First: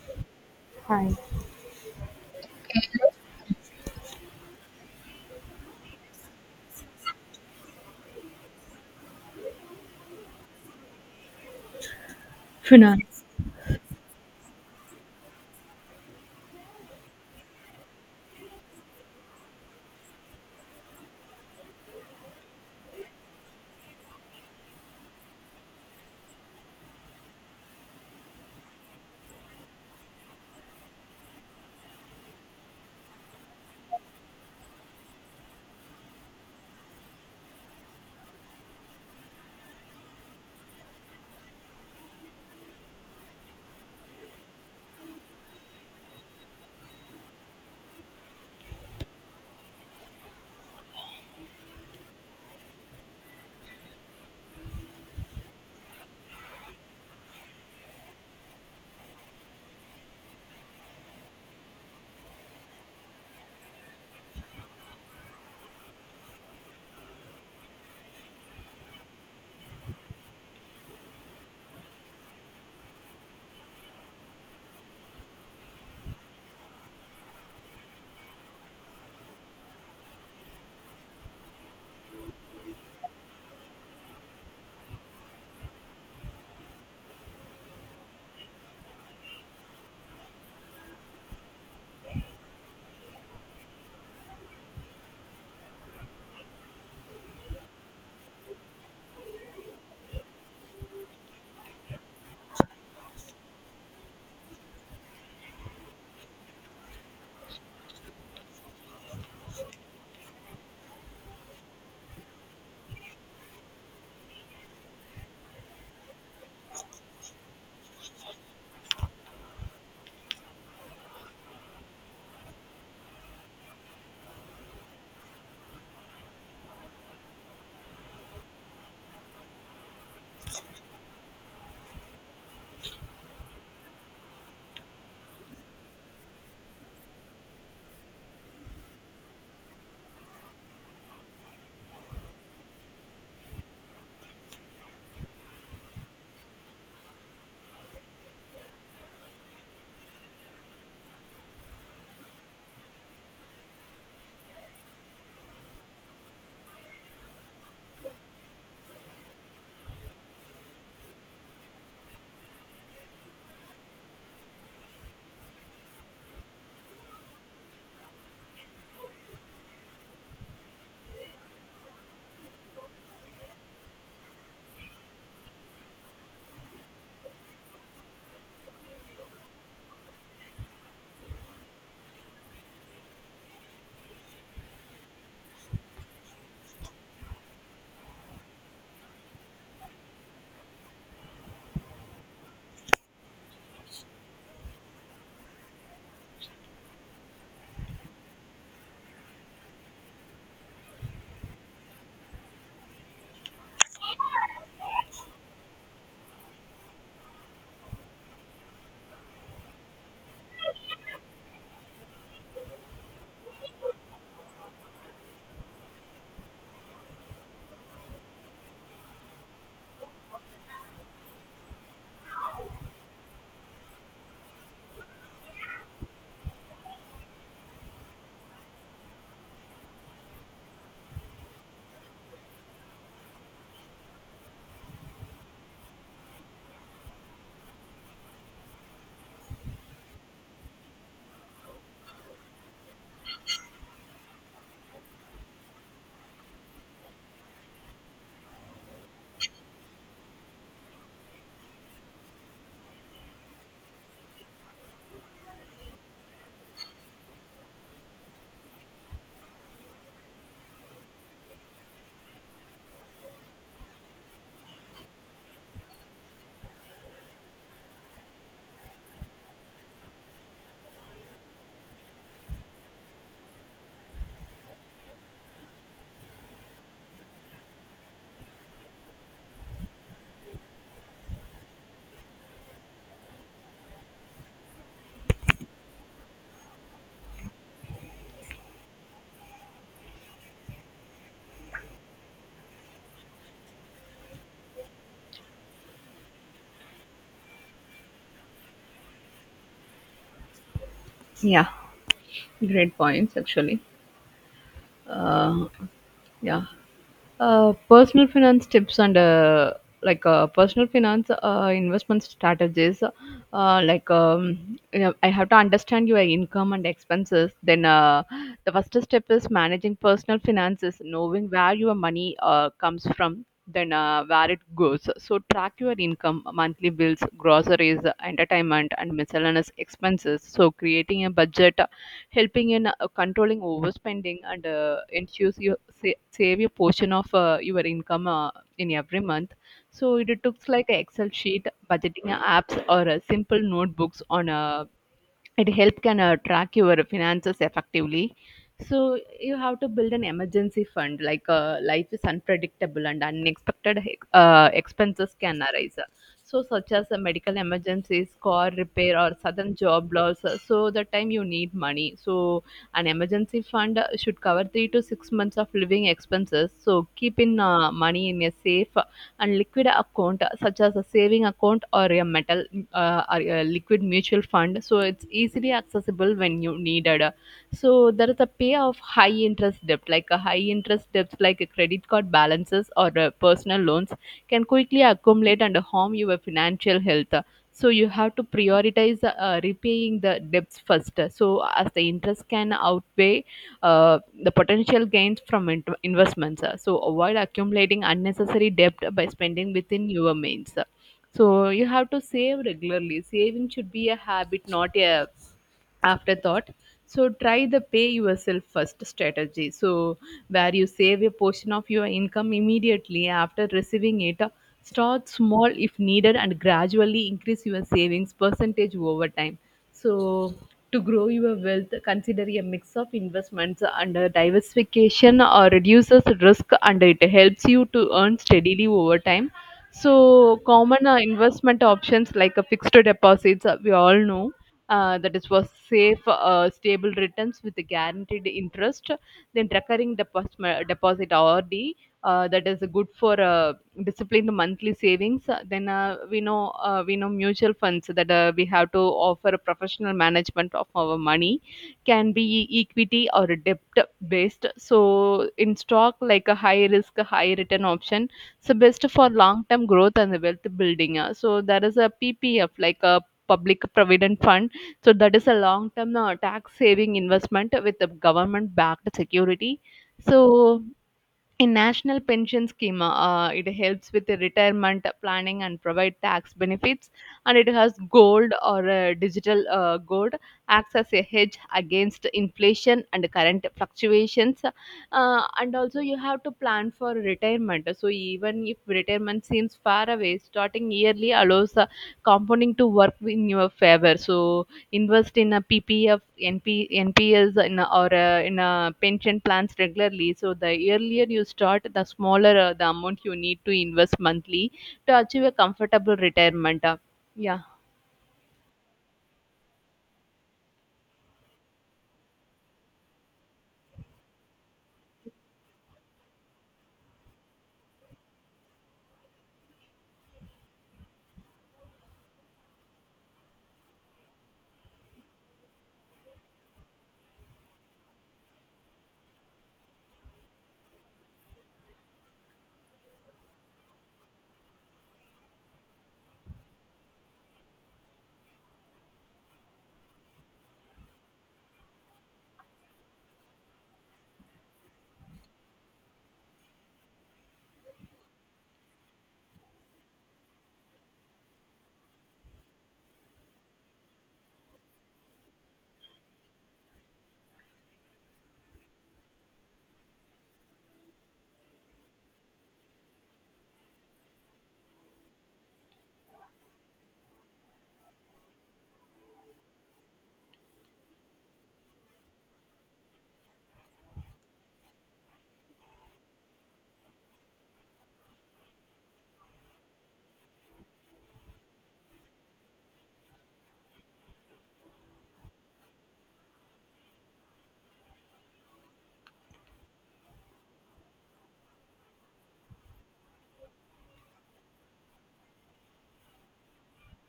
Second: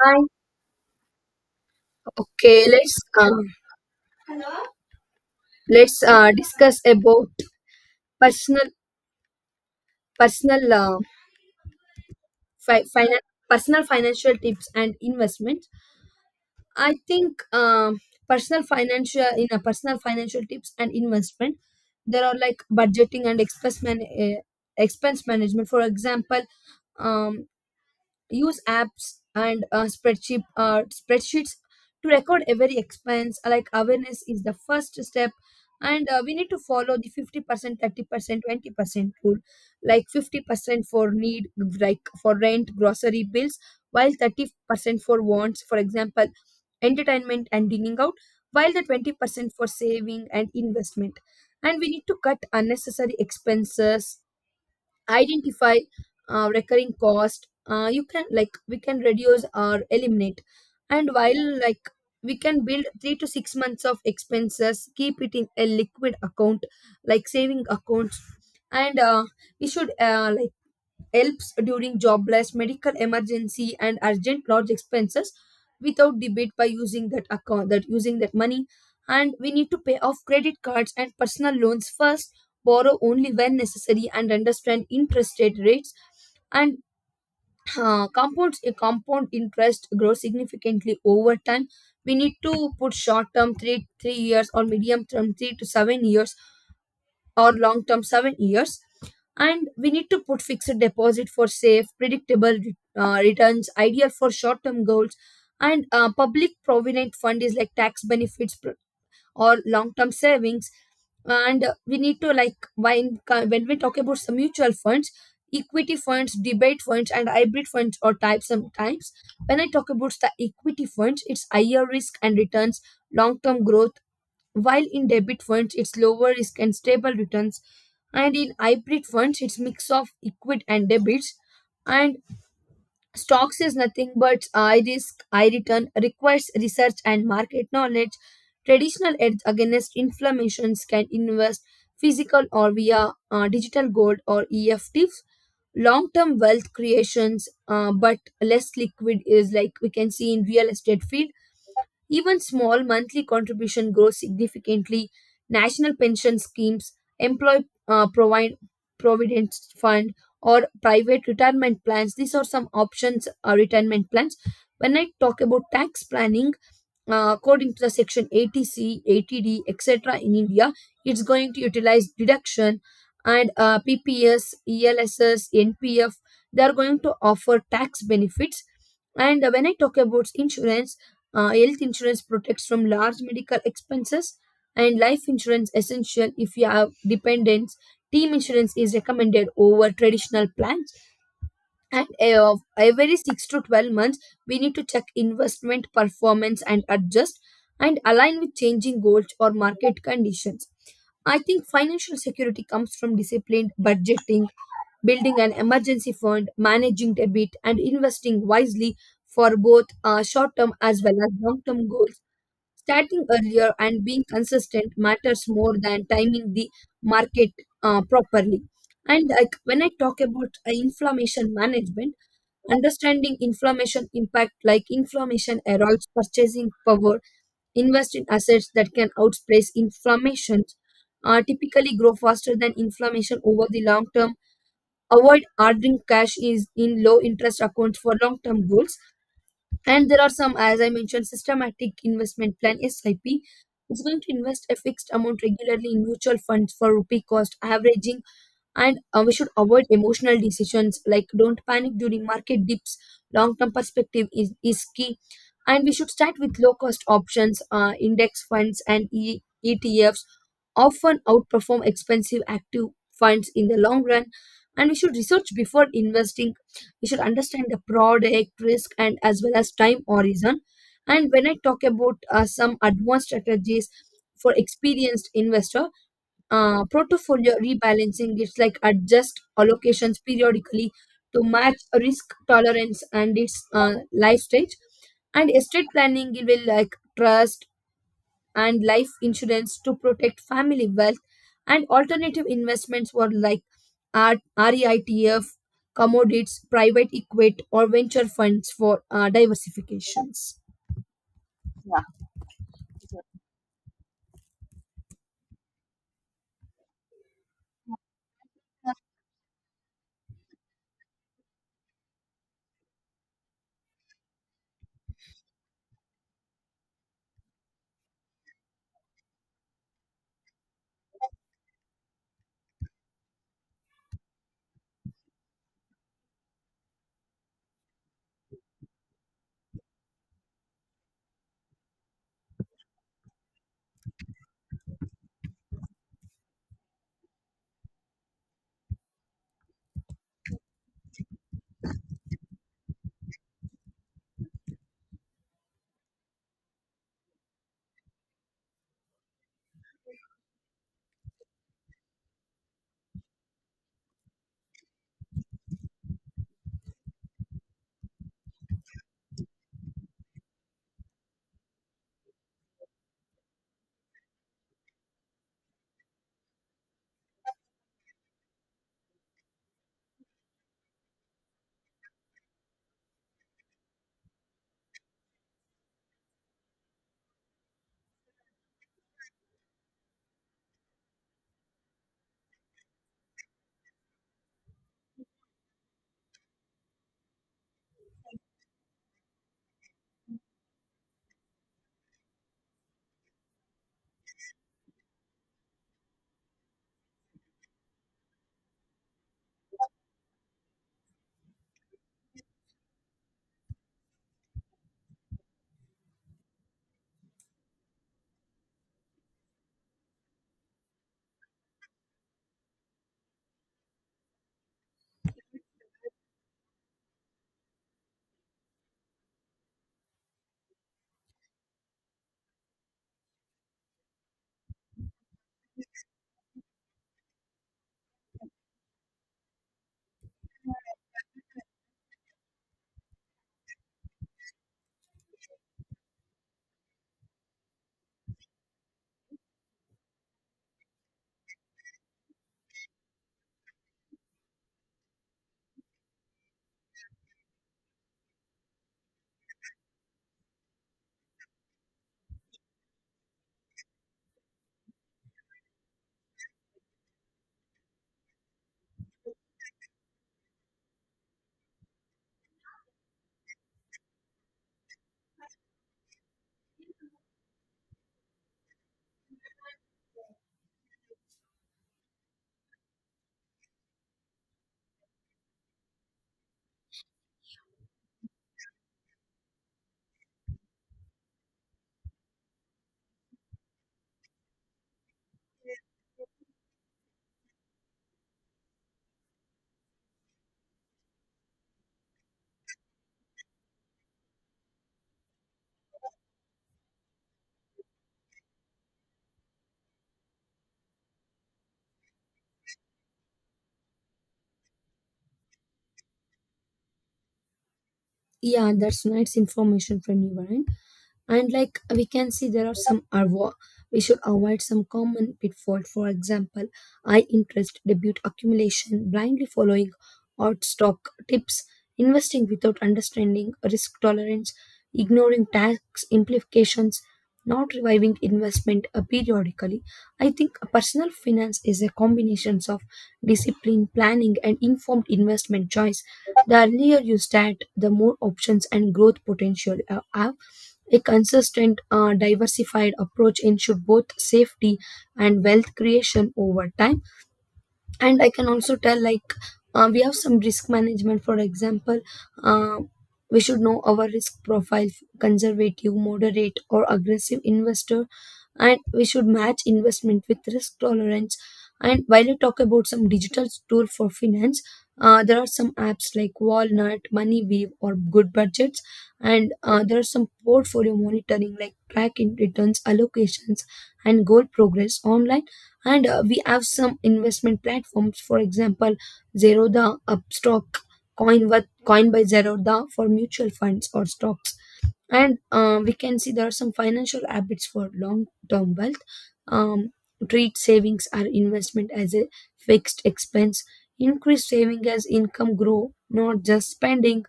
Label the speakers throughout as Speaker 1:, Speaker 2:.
Speaker 1: Hi.
Speaker 2: Hi.
Speaker 1: Okay, uh, let's discuss about personal personal uh,
Speaker 2: Finance.
Speaker 1: personal financial tips and investment. I think personal financial tips and investment, there are like budgeting and expense management. For example, um, use apps and spreadsheets to record every expense like awareness is the first step, and we need to follow the 50% 30% 20% rule, like 50% for need, like for rent, grocery bills, while 30% for wants, for example entertainment and dining out, while the 20% for saving and investment. And we need to cut unnecessary expenses, identify recurring cost you can like we can reduce or eliminate. And while like we can build 3 to 6 months of expenses, keep it in a liquid account like saving accounts. And we should like helps during jobless, medical emergency, and urgent large expenses without debate by using that account, that using that money. And we need to pay off credit cards and personal loans first, borrow only when necessary, and understand interest rates. And compound interest grows significantly over time. We need to put short term three years or medium term 3 to 7 years or long term 7 years, and we need to put fixed deposit for safe, predictable returns, ideal for short term goals. And public provident fund is like tax benefits or long term savings. And we need to like when we talk about some mutual funds, equity funds, debate funds, and hybrid funds or types, sometimes when I talk about the equity funds it's higher risk and returns, long term growth, while in debit funds it's lower risk and stable returns, and in hybrid funds it's mix of equity and debits. And stocks is nothing but high risk, high return, requires research and market knowledge. Traditional edge against inflammations, can invest physical or via digital gold or EFTs. Long term wealth creations, but less liquid, is like we can see in real estate field, even small monthly contribution grows significantly. National pension schemes, employee provident fund, or private retirement plans. These are some options, retirement plans. When I talk about tax planning, according to the section 80C, 80D, etc. in India, it's going to utilize deduction. And PPS, ELSS, NPF, they are going to offer tax benefits. And when I talk about insurance, health insurance protects from large medical expenses, and life insurance essential if you have dependents. Team insurance is recommended over traditional plans. And every 6 to 12 months we need to check investment performance and adjust, and align with changing goals or market conditions. I think financial security comes from disciplined budgeting, building an emergency fund, managing debt, and investing wisely for both short term as well as long term goals. Starting earlier and being consistent matters more than timing the market properly. And like when I talk about inflammation management, understanding inflammation impact, like inflammation erodes purchasing power, invest in assets that can outpace inflammation, typically grow faster than inflammation over the long term. Avoid ordering cash is in low interest accounts for long term goals, and there are some, as I mentioned, systematic investment plan, SIP. It's going to invest a fixed amount regularly in mutual funds for rupee cost averaging, and we should avoid emotional decisions, like don't panic during market dips. Long term perspective is key, and we should start with low cost options, index funds, and ETFs often outperform expensive active funds in the long run. And we should research before investing, we should understand the product risk and as well as time horizon. And when I talk about some advanced strategies for experienced investor, portfolio rebalancing, it's like adjust allocations periodically to match risk tolerance and its life stage. And estate planning, it will like trust and life insurance to protect family wealth. And alternative investments were like REITF, commodities, private equity or venture funds for diversifications.
Speaker 2: Yeah, great points actually. Uh, yeah. Personal finance tips and like personal finance investment strategies. You know, I have to understand your income and expenses. The first step is managing personal finances, knowing where your money comes from, then where it goes. So track your income, monthly bills, groceries, entertainment, and miscellaneous expenses. So creating a budget helping in controlling overspending and ensures you save a portion of your income in every month. So it took like an Excel sheet, budgeting apps, or simple notebooks on it help can track your finances effectively, so you have to build an emergency fund. Like life is unpredictable and unexpected expenses can arise, so such as a medical emergencies, car repair, or sudden job loss. So the time you need money, so an emergency fund should cover 3 to 6 months of living expenses. So keep in money in a safe and liquid account such as a saving account or a metal or a liquid mutual fund, so it's easily accessible when you needed. So there is a pay of high interest debt, like a high interest debts, like a credit card balances or personal loans can quickly accumulate and harm your financial health. So you have to prioritize repaying the debts first, so as the interest can outweigh the potential gains from investments. So avoid accumulating unnecessary debt by spending within your means. So you have to save regularly. Saving should be a habit, not a afterthought. So try the pay yourself first strategy. So where you save a portion of your income immediately after receiving it. Start small if needed and gradually increase your savings percentage over time. So to grow your wealth, consider a mix of investments and diversification reduces risk and it helps you to earn steadily over time. So, common investment options like fixed deposits, we all know. That is for safe, stable returns with a guaranteed interest. Then recurring deposit, RD, that is good for discipline the monthly savings, then we know mutual funds that we have to offer a professional management of our money, can be equity or debt based. So in stock, like a high risk a high return option, so best for long term growth and the wealth building. So there is a ppf like a public provident fund, so that is a long term tax saving investment with the government backed security. So in national pension scheme, it helps with the retirement planning and provide tax benefits, and it has gold or digital gold acts as a hedge against inflation and current fluctuations. And also you have to plan for retirement, so even if retirement seems far away, starting yearly allows compounding to work in your favor. So invest in a ppf NP, nps in a, or in a pension plans regularly. So the earlier you start, the smaller the amount you need to invest monthly to achieve a comfortable retirement. Yeah
Speaker 1: Yeah, that's nice information from you, Varun. And like we can see there are we should avoid some common pitfall, for example high interest debut accumulation, blindly following odd stock tips, investing without understanding risk tolerance, ignoring tax implications, not reviving investment periodically. I think personal finance is a combination of discipline, planning, and informed investment choice. The earlier you start, the more options and growth potential you have. A consistent, diversified approach ensures both safety and wealth creation over time. And I can also tell like we have some risk management, for example uh, we should know our risk profile, conservative, moderate, or aggressive investor, and we should match investment with risk tolerance. And while I talk about some digital tool for finance, there are some apps like Walnut, Moneyweave, or Good Budgets. And there are some portfolio monitoring like tracking returns, allocations, and goal progress online. And we have some investment platforms, for example Zerodha, Upstock, Coin, Coin by Zerodha for mutual funds or stocks. And we can see there are some financial habits for long-term wealth. um, Treat savings or investment as a fixed expense, increase saving as income grow, not just spending,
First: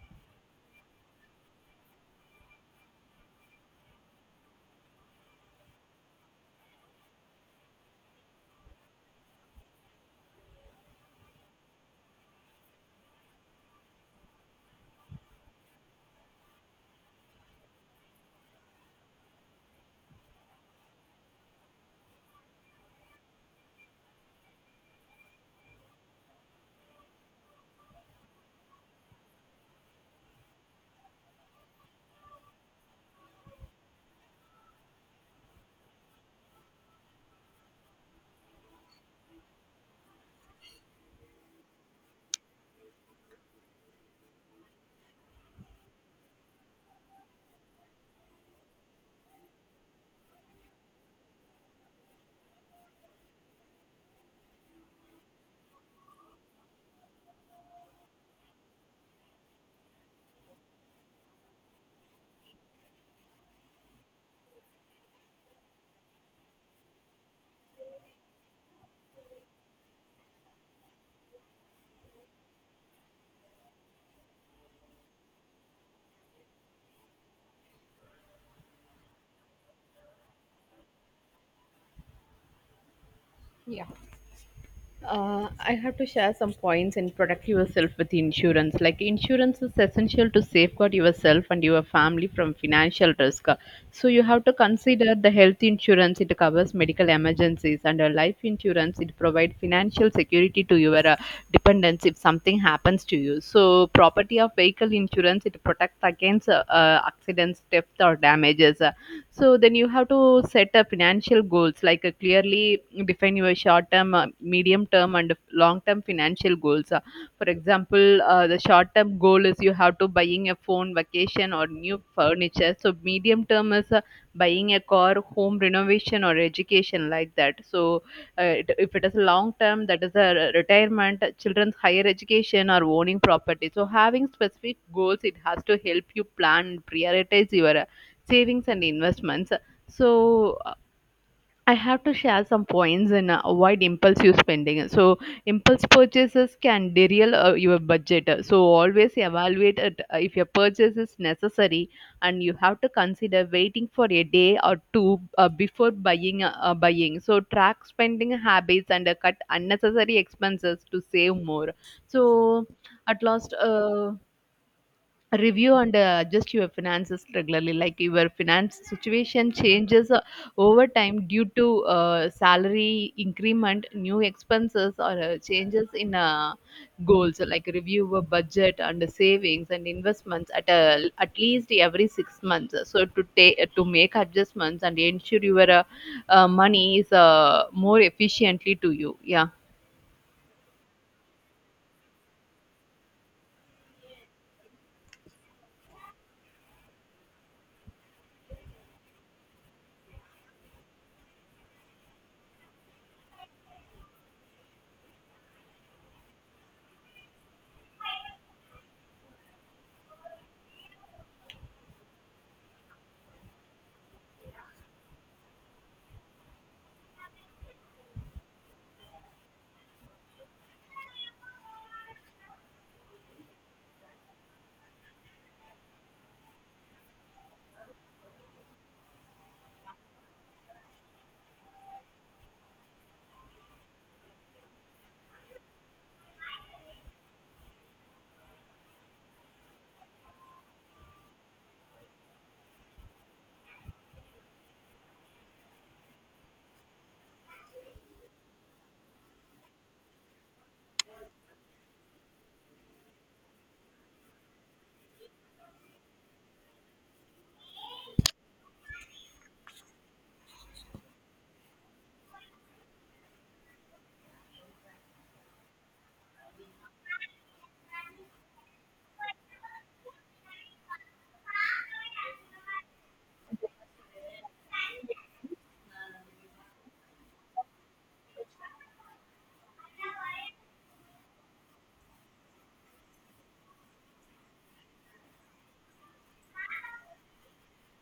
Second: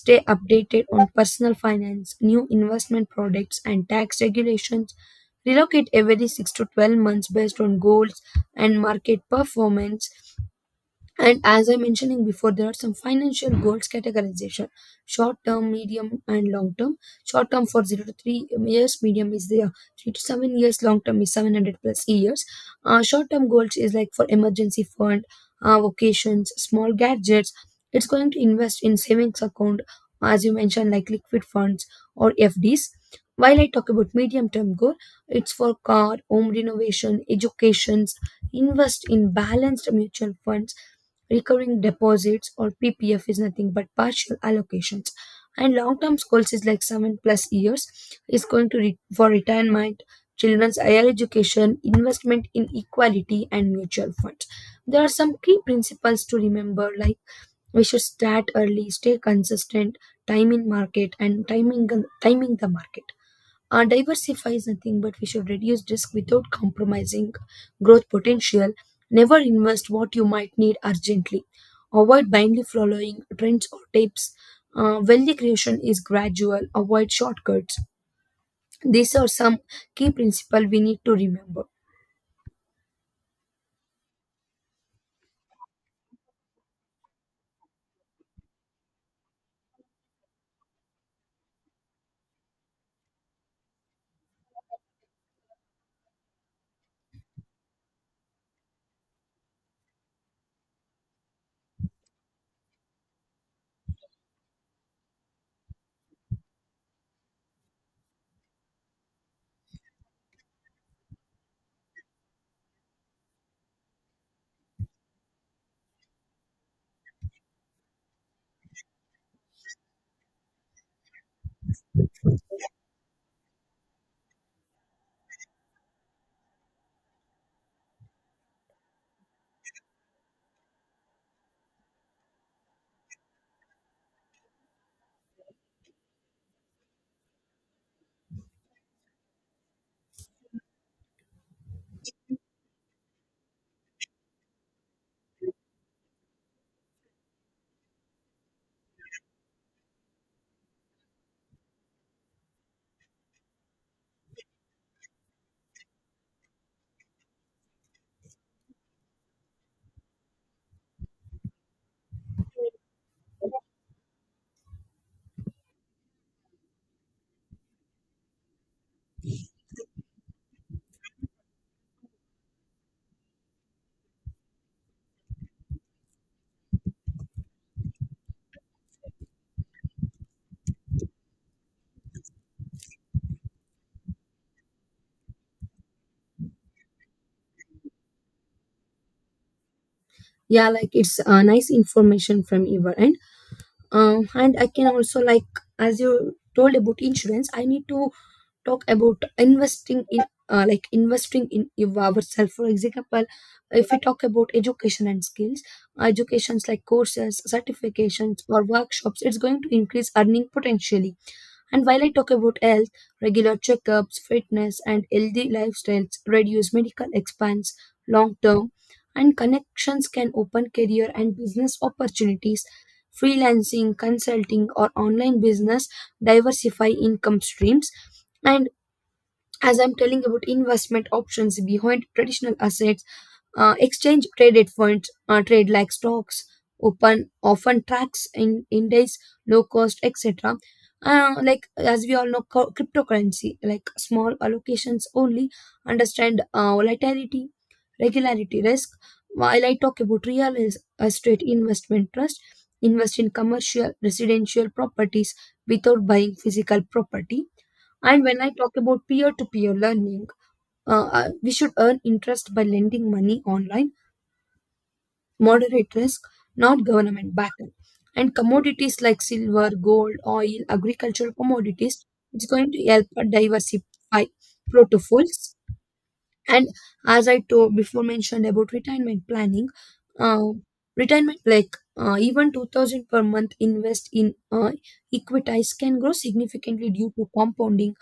Speaker 1: stay updated on personal finance, new investment products and tax regulations, relocate every 6 to 12 months based on goals and market performance. And as I mentioning before, there are some financial goals categorization: short term, medium, and long term. Short term for 0 to 3 years, medium is the 3 to 7 years, long term is 700 plus years. Short term goals is like for emergency fund, vacations, small gadgets. It's going to invest in savings account, as you mentioned, like liquid funds or FDs. While I talk about medium term goal, it's for car, home renovation, educations, invest in balanced mutual funds. Recurring deposits or PPF is nothing but partial allocations. And long term goals is like 7 plus years, is going to for retirement, children's higher education, investment in equality, and mutual funds. There are some key principles to remember, like we should start early, stay consistent, time in market, and timing the market. Diversify is nothing but we should reduce risk without compromising growth potential. Never invest what you might need urgently. Avoid blindly following trends or tips. Wealth creation is gradual, avoid shortcuts. These are some key principles we need to remember.
Speaker 2: I have to share some points in protect yourself with insurance. Like insurance is essential to safeguard yourself and your family from financial risk. So you have to consider the health insurance. It covers medical emergencies, and a life insurance, it provides financial security to your dependents if something happens to you. So property of vehicle insurance, it protects against accidents, theft, or damages. So then you have to set a financial goals, like clearly define your short term, medium term, and long term financial goals. For example, the short term goal is you have to buying a phone, vacation, or new furniture. So medium term is buying a car, home renovation, or education like that. So if it is long term, that is a retirement, children's higher education, or owning property. So having specific goals, it has to help you plan, prioritize your savings and investments. So I have to share some points, and avoid impulsive spending. So impulse purchases can derail your budget, so always evaluate it, if your purchase is necessary, and you have to consider waiting for a day or two before buying. So track spending habits and cut unnecessary expenses to save more. So at last, review and adjust your finances regularly, like your finance situation changes over time due to salary increment, new expenses, or changes in goals. So, like review your budget and savings and investments at a at least every 6 months, so to make adjustments and ensure your money is more efficiently to you. Yeah.
Speaker 1: Yeah, like it's nice information from your end. And I can also like, as you told about insurance, I need to talk about investing in like investing in ourselves, for example if we talk about education and skills, educations like courses, certifications, or workshops, it's going to increase earning potentially. And while I talk about health, regular checkups, fitness, and healthy lifestyles reduce medical expense long term. And connections can open career and business opportunities, freelancing, consulting, or online business, diversify income streams. And as I'm telling about investment options behind traditional assets, exchange traded funds trade like stocks, open often tracks in index, low cost, etc. Like as we all know, cryptocurrency, like small allocations only, understand volatility, regularity, risk. While I talk about real estate investment trust, invest in commercial residential properties without buying physical property. And when I talk about peer to peer learning, we should earn interest by lending money online, moderate risk, not government backed. And commodities like silver, gold, oil, agricultural commodities, it's going to help diversify portfolios. And as I told before, mentioned about retirement planning, uh, retirement like even 2000 per month invest in equities can grow significantly due to compounding,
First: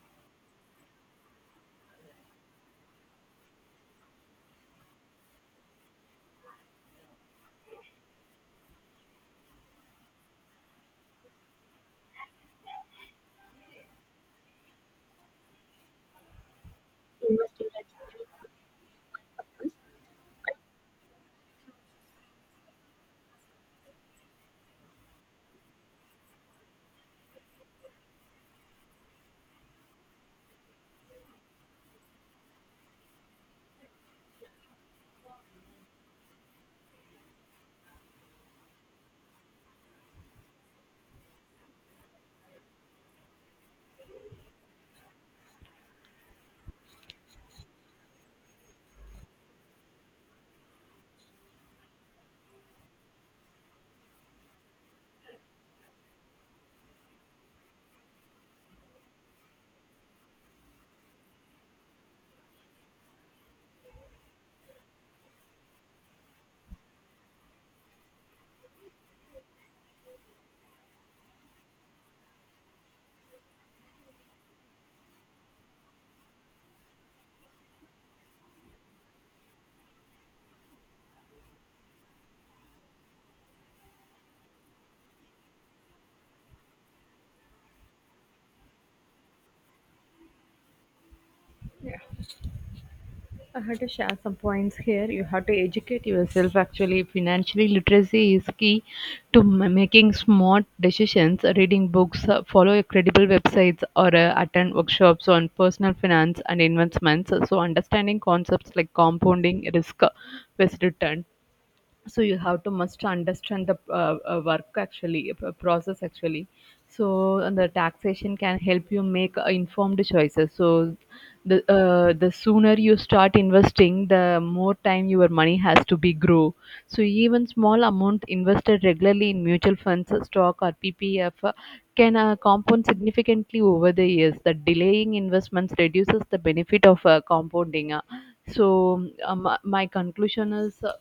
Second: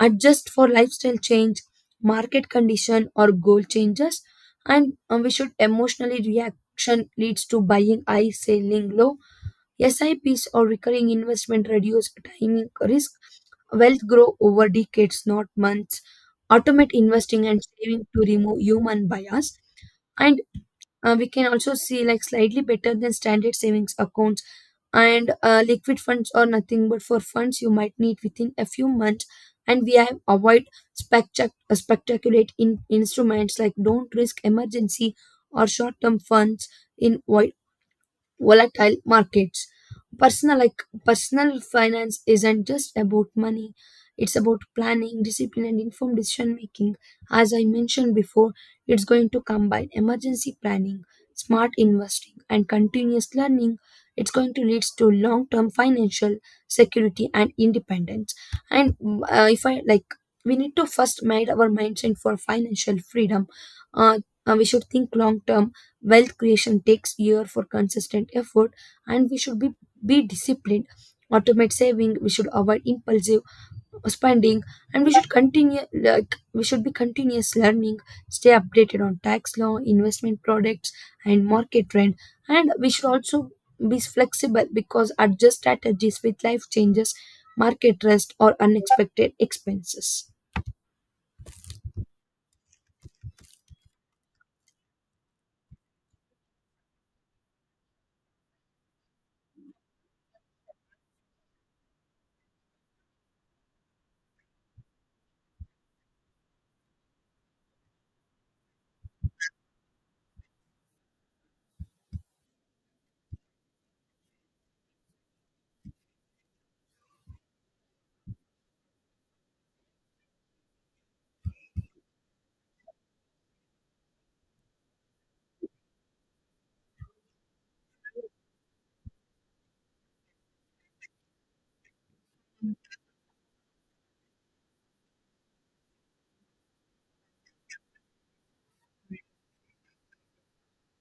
Speaker 1: adjust for lifestyle change, market condition, or goal changes. And we should emotionally reaction leads to buying high, selling low. SIPs or recurring investment reduce timing risk. Wealth grow over decades, not months. Automate investing and saving to remove human bias. And we can also see like slightly better than standard savings accounts, and liquid funds are nothing but for funds you might need within a few months. And we have avoid spectaculate in instruments, like don't risk emergency or short-term funds in volatile markets. Personal finance isn't just about money. It's about planning, discipline, and informed decision making. As I mentioned before, it's going to combine emergency planning, smart investing, and continuous learning. It's going to lead to long term financial security and independence. And if I like, we need to first made our mindset for financial freedom. Uh, we should think long term. Wealth creation takes year for consistent effort, and we should be disciplined, automate saving, we should avoid impulsive spending, and we should be continuous learning, stay updated on tax law, investment products, and market trend. And we should also be flexible, because adjust strategies with life changes, market risk, or unexpected expenses.
Speaker 2: I had to share some points here. You have to educate yourself. Actually, financially literacy is key to making smart decisions. Reading books, follow credible websites, or attend workshops on personal finance and investments. So, understanding concepts like compounding, risk, best return, so you have to must understand the work actually, process actually. So and the taxation can help you make informed choices. So the sooner you start investing, the more time your money has to be grow. So even small amount invested regularly in mutual funds, stock or ppf can compound significantly over the years. The delaying investments reduces the benefit of compounding. My conclusion is,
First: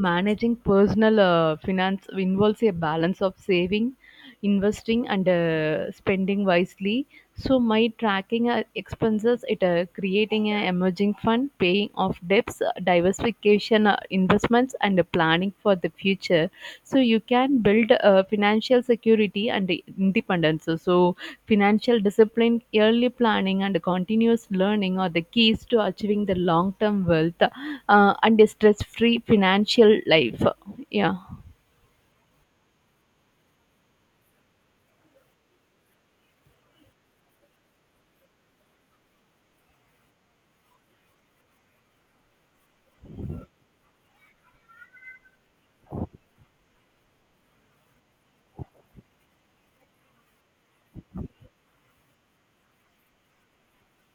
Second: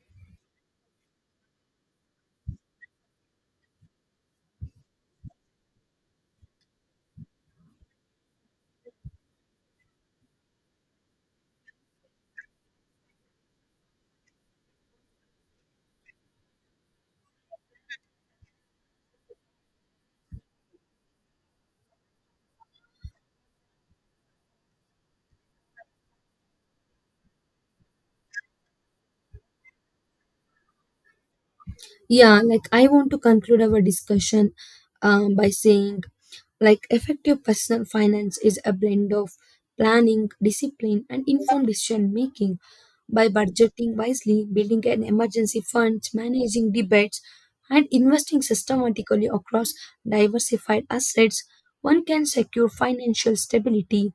Speaker 2: managing personal finance involves a balance of saving, investing, and spending wisely. So, my tracking expenses, it creating an emerging fund, paying off debts, diversification investments, and planning for the future. So, you can build financial security and independence. So, financial discipline, early planning, and continuous learning are the keys to achieving the long term wealth and a stress free financial life. Yeah.
Speaker 1: Yeah, like I want to conclude our discussion by saying like effective personal finance is a blend of planning, discipline, and informed decision making. By budgeting wisely, building an emergency fund, managing debates, and investing systematically across diversified assets, one can secure financial stability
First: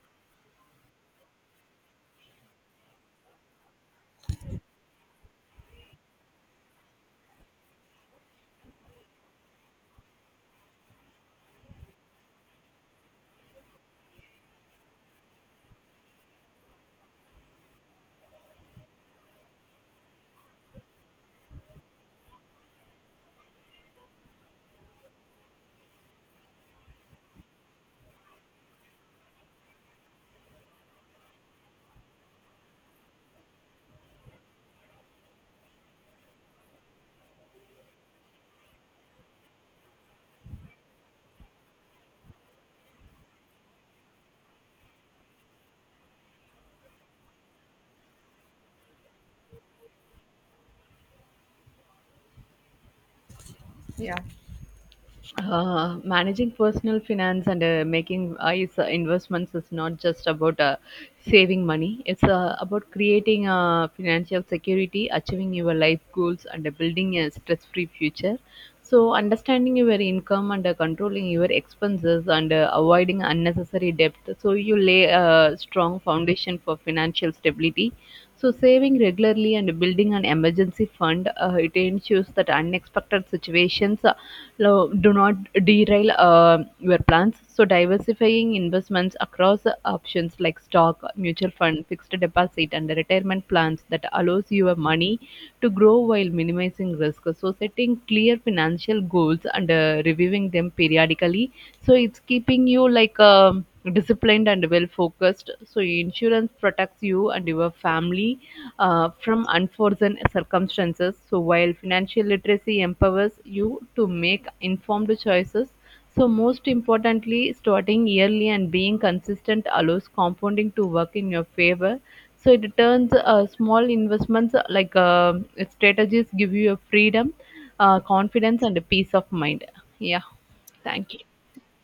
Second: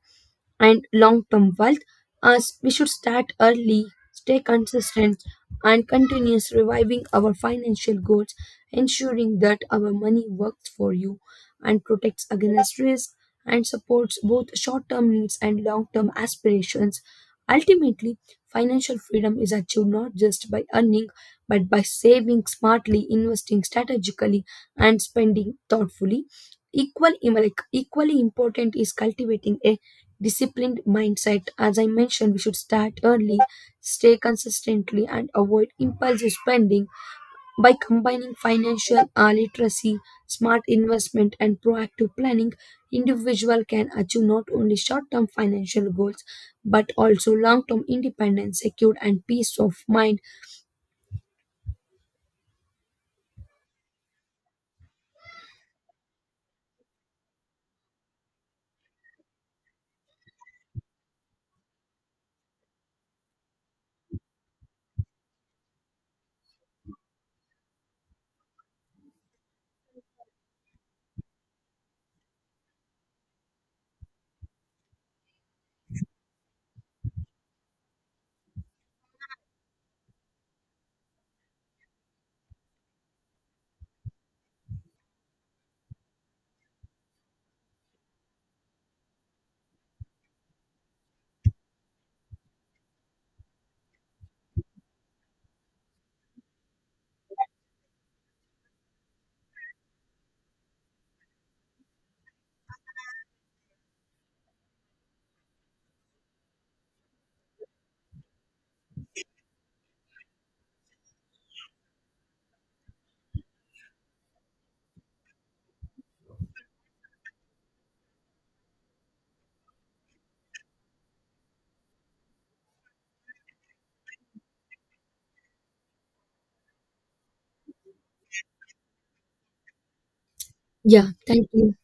Speaker 1: and long-term wealth. As we should start early, stay consistent, and continuous reviving our financial goals, ensuring that our money works for you and protects against risk and supports both short-term needs and long-term aspirations. Ultimately, financial freedom is achieved not just by earning, but by saving smartly, investing strategically, and spending thoughtfully. Equally important is cultivating a disciplined mindset. As I mentioned, we should start early, stay consistently, and avoid impulsive spending. By combining financial literacy, smart investment, and proactive planning, individual can achieve not only short-term financial goals but also long-term independence, secure, and peace of mind.
Speaker 2: Managing personal finance and making wise investments is not just about saving money. It's about creating financial security, achieving your life goals, and building a stress-free future. So, understanding your income and controlling your expenses and avoiding unnecessary debt. So, you lay a strong foundation for financial stability. So, saving regularly and building an emergency fund, it ensures that unexpected situations do not derail your plans. So, diversifying investments across options like stock, mutual fund, fixed deposit, and retirement plans that allows your money to grow while minimizing risk. So, setting clear financial goals and reviewing them periodically. So, it's keeping you disciplined and well focused. So insurance protects you and your family from unforeseen circumstances, so while financial literacy empowers you to make informed choices. So most importantly, starting early and being consistent allows compounding to work in your favor. So it turns small investments like strategies give you a freedom, confidence, and a peace of mind. Yeah,
Speaker 1: Yeah,
Speaker 2: thank you.
Speaker 1: thank you.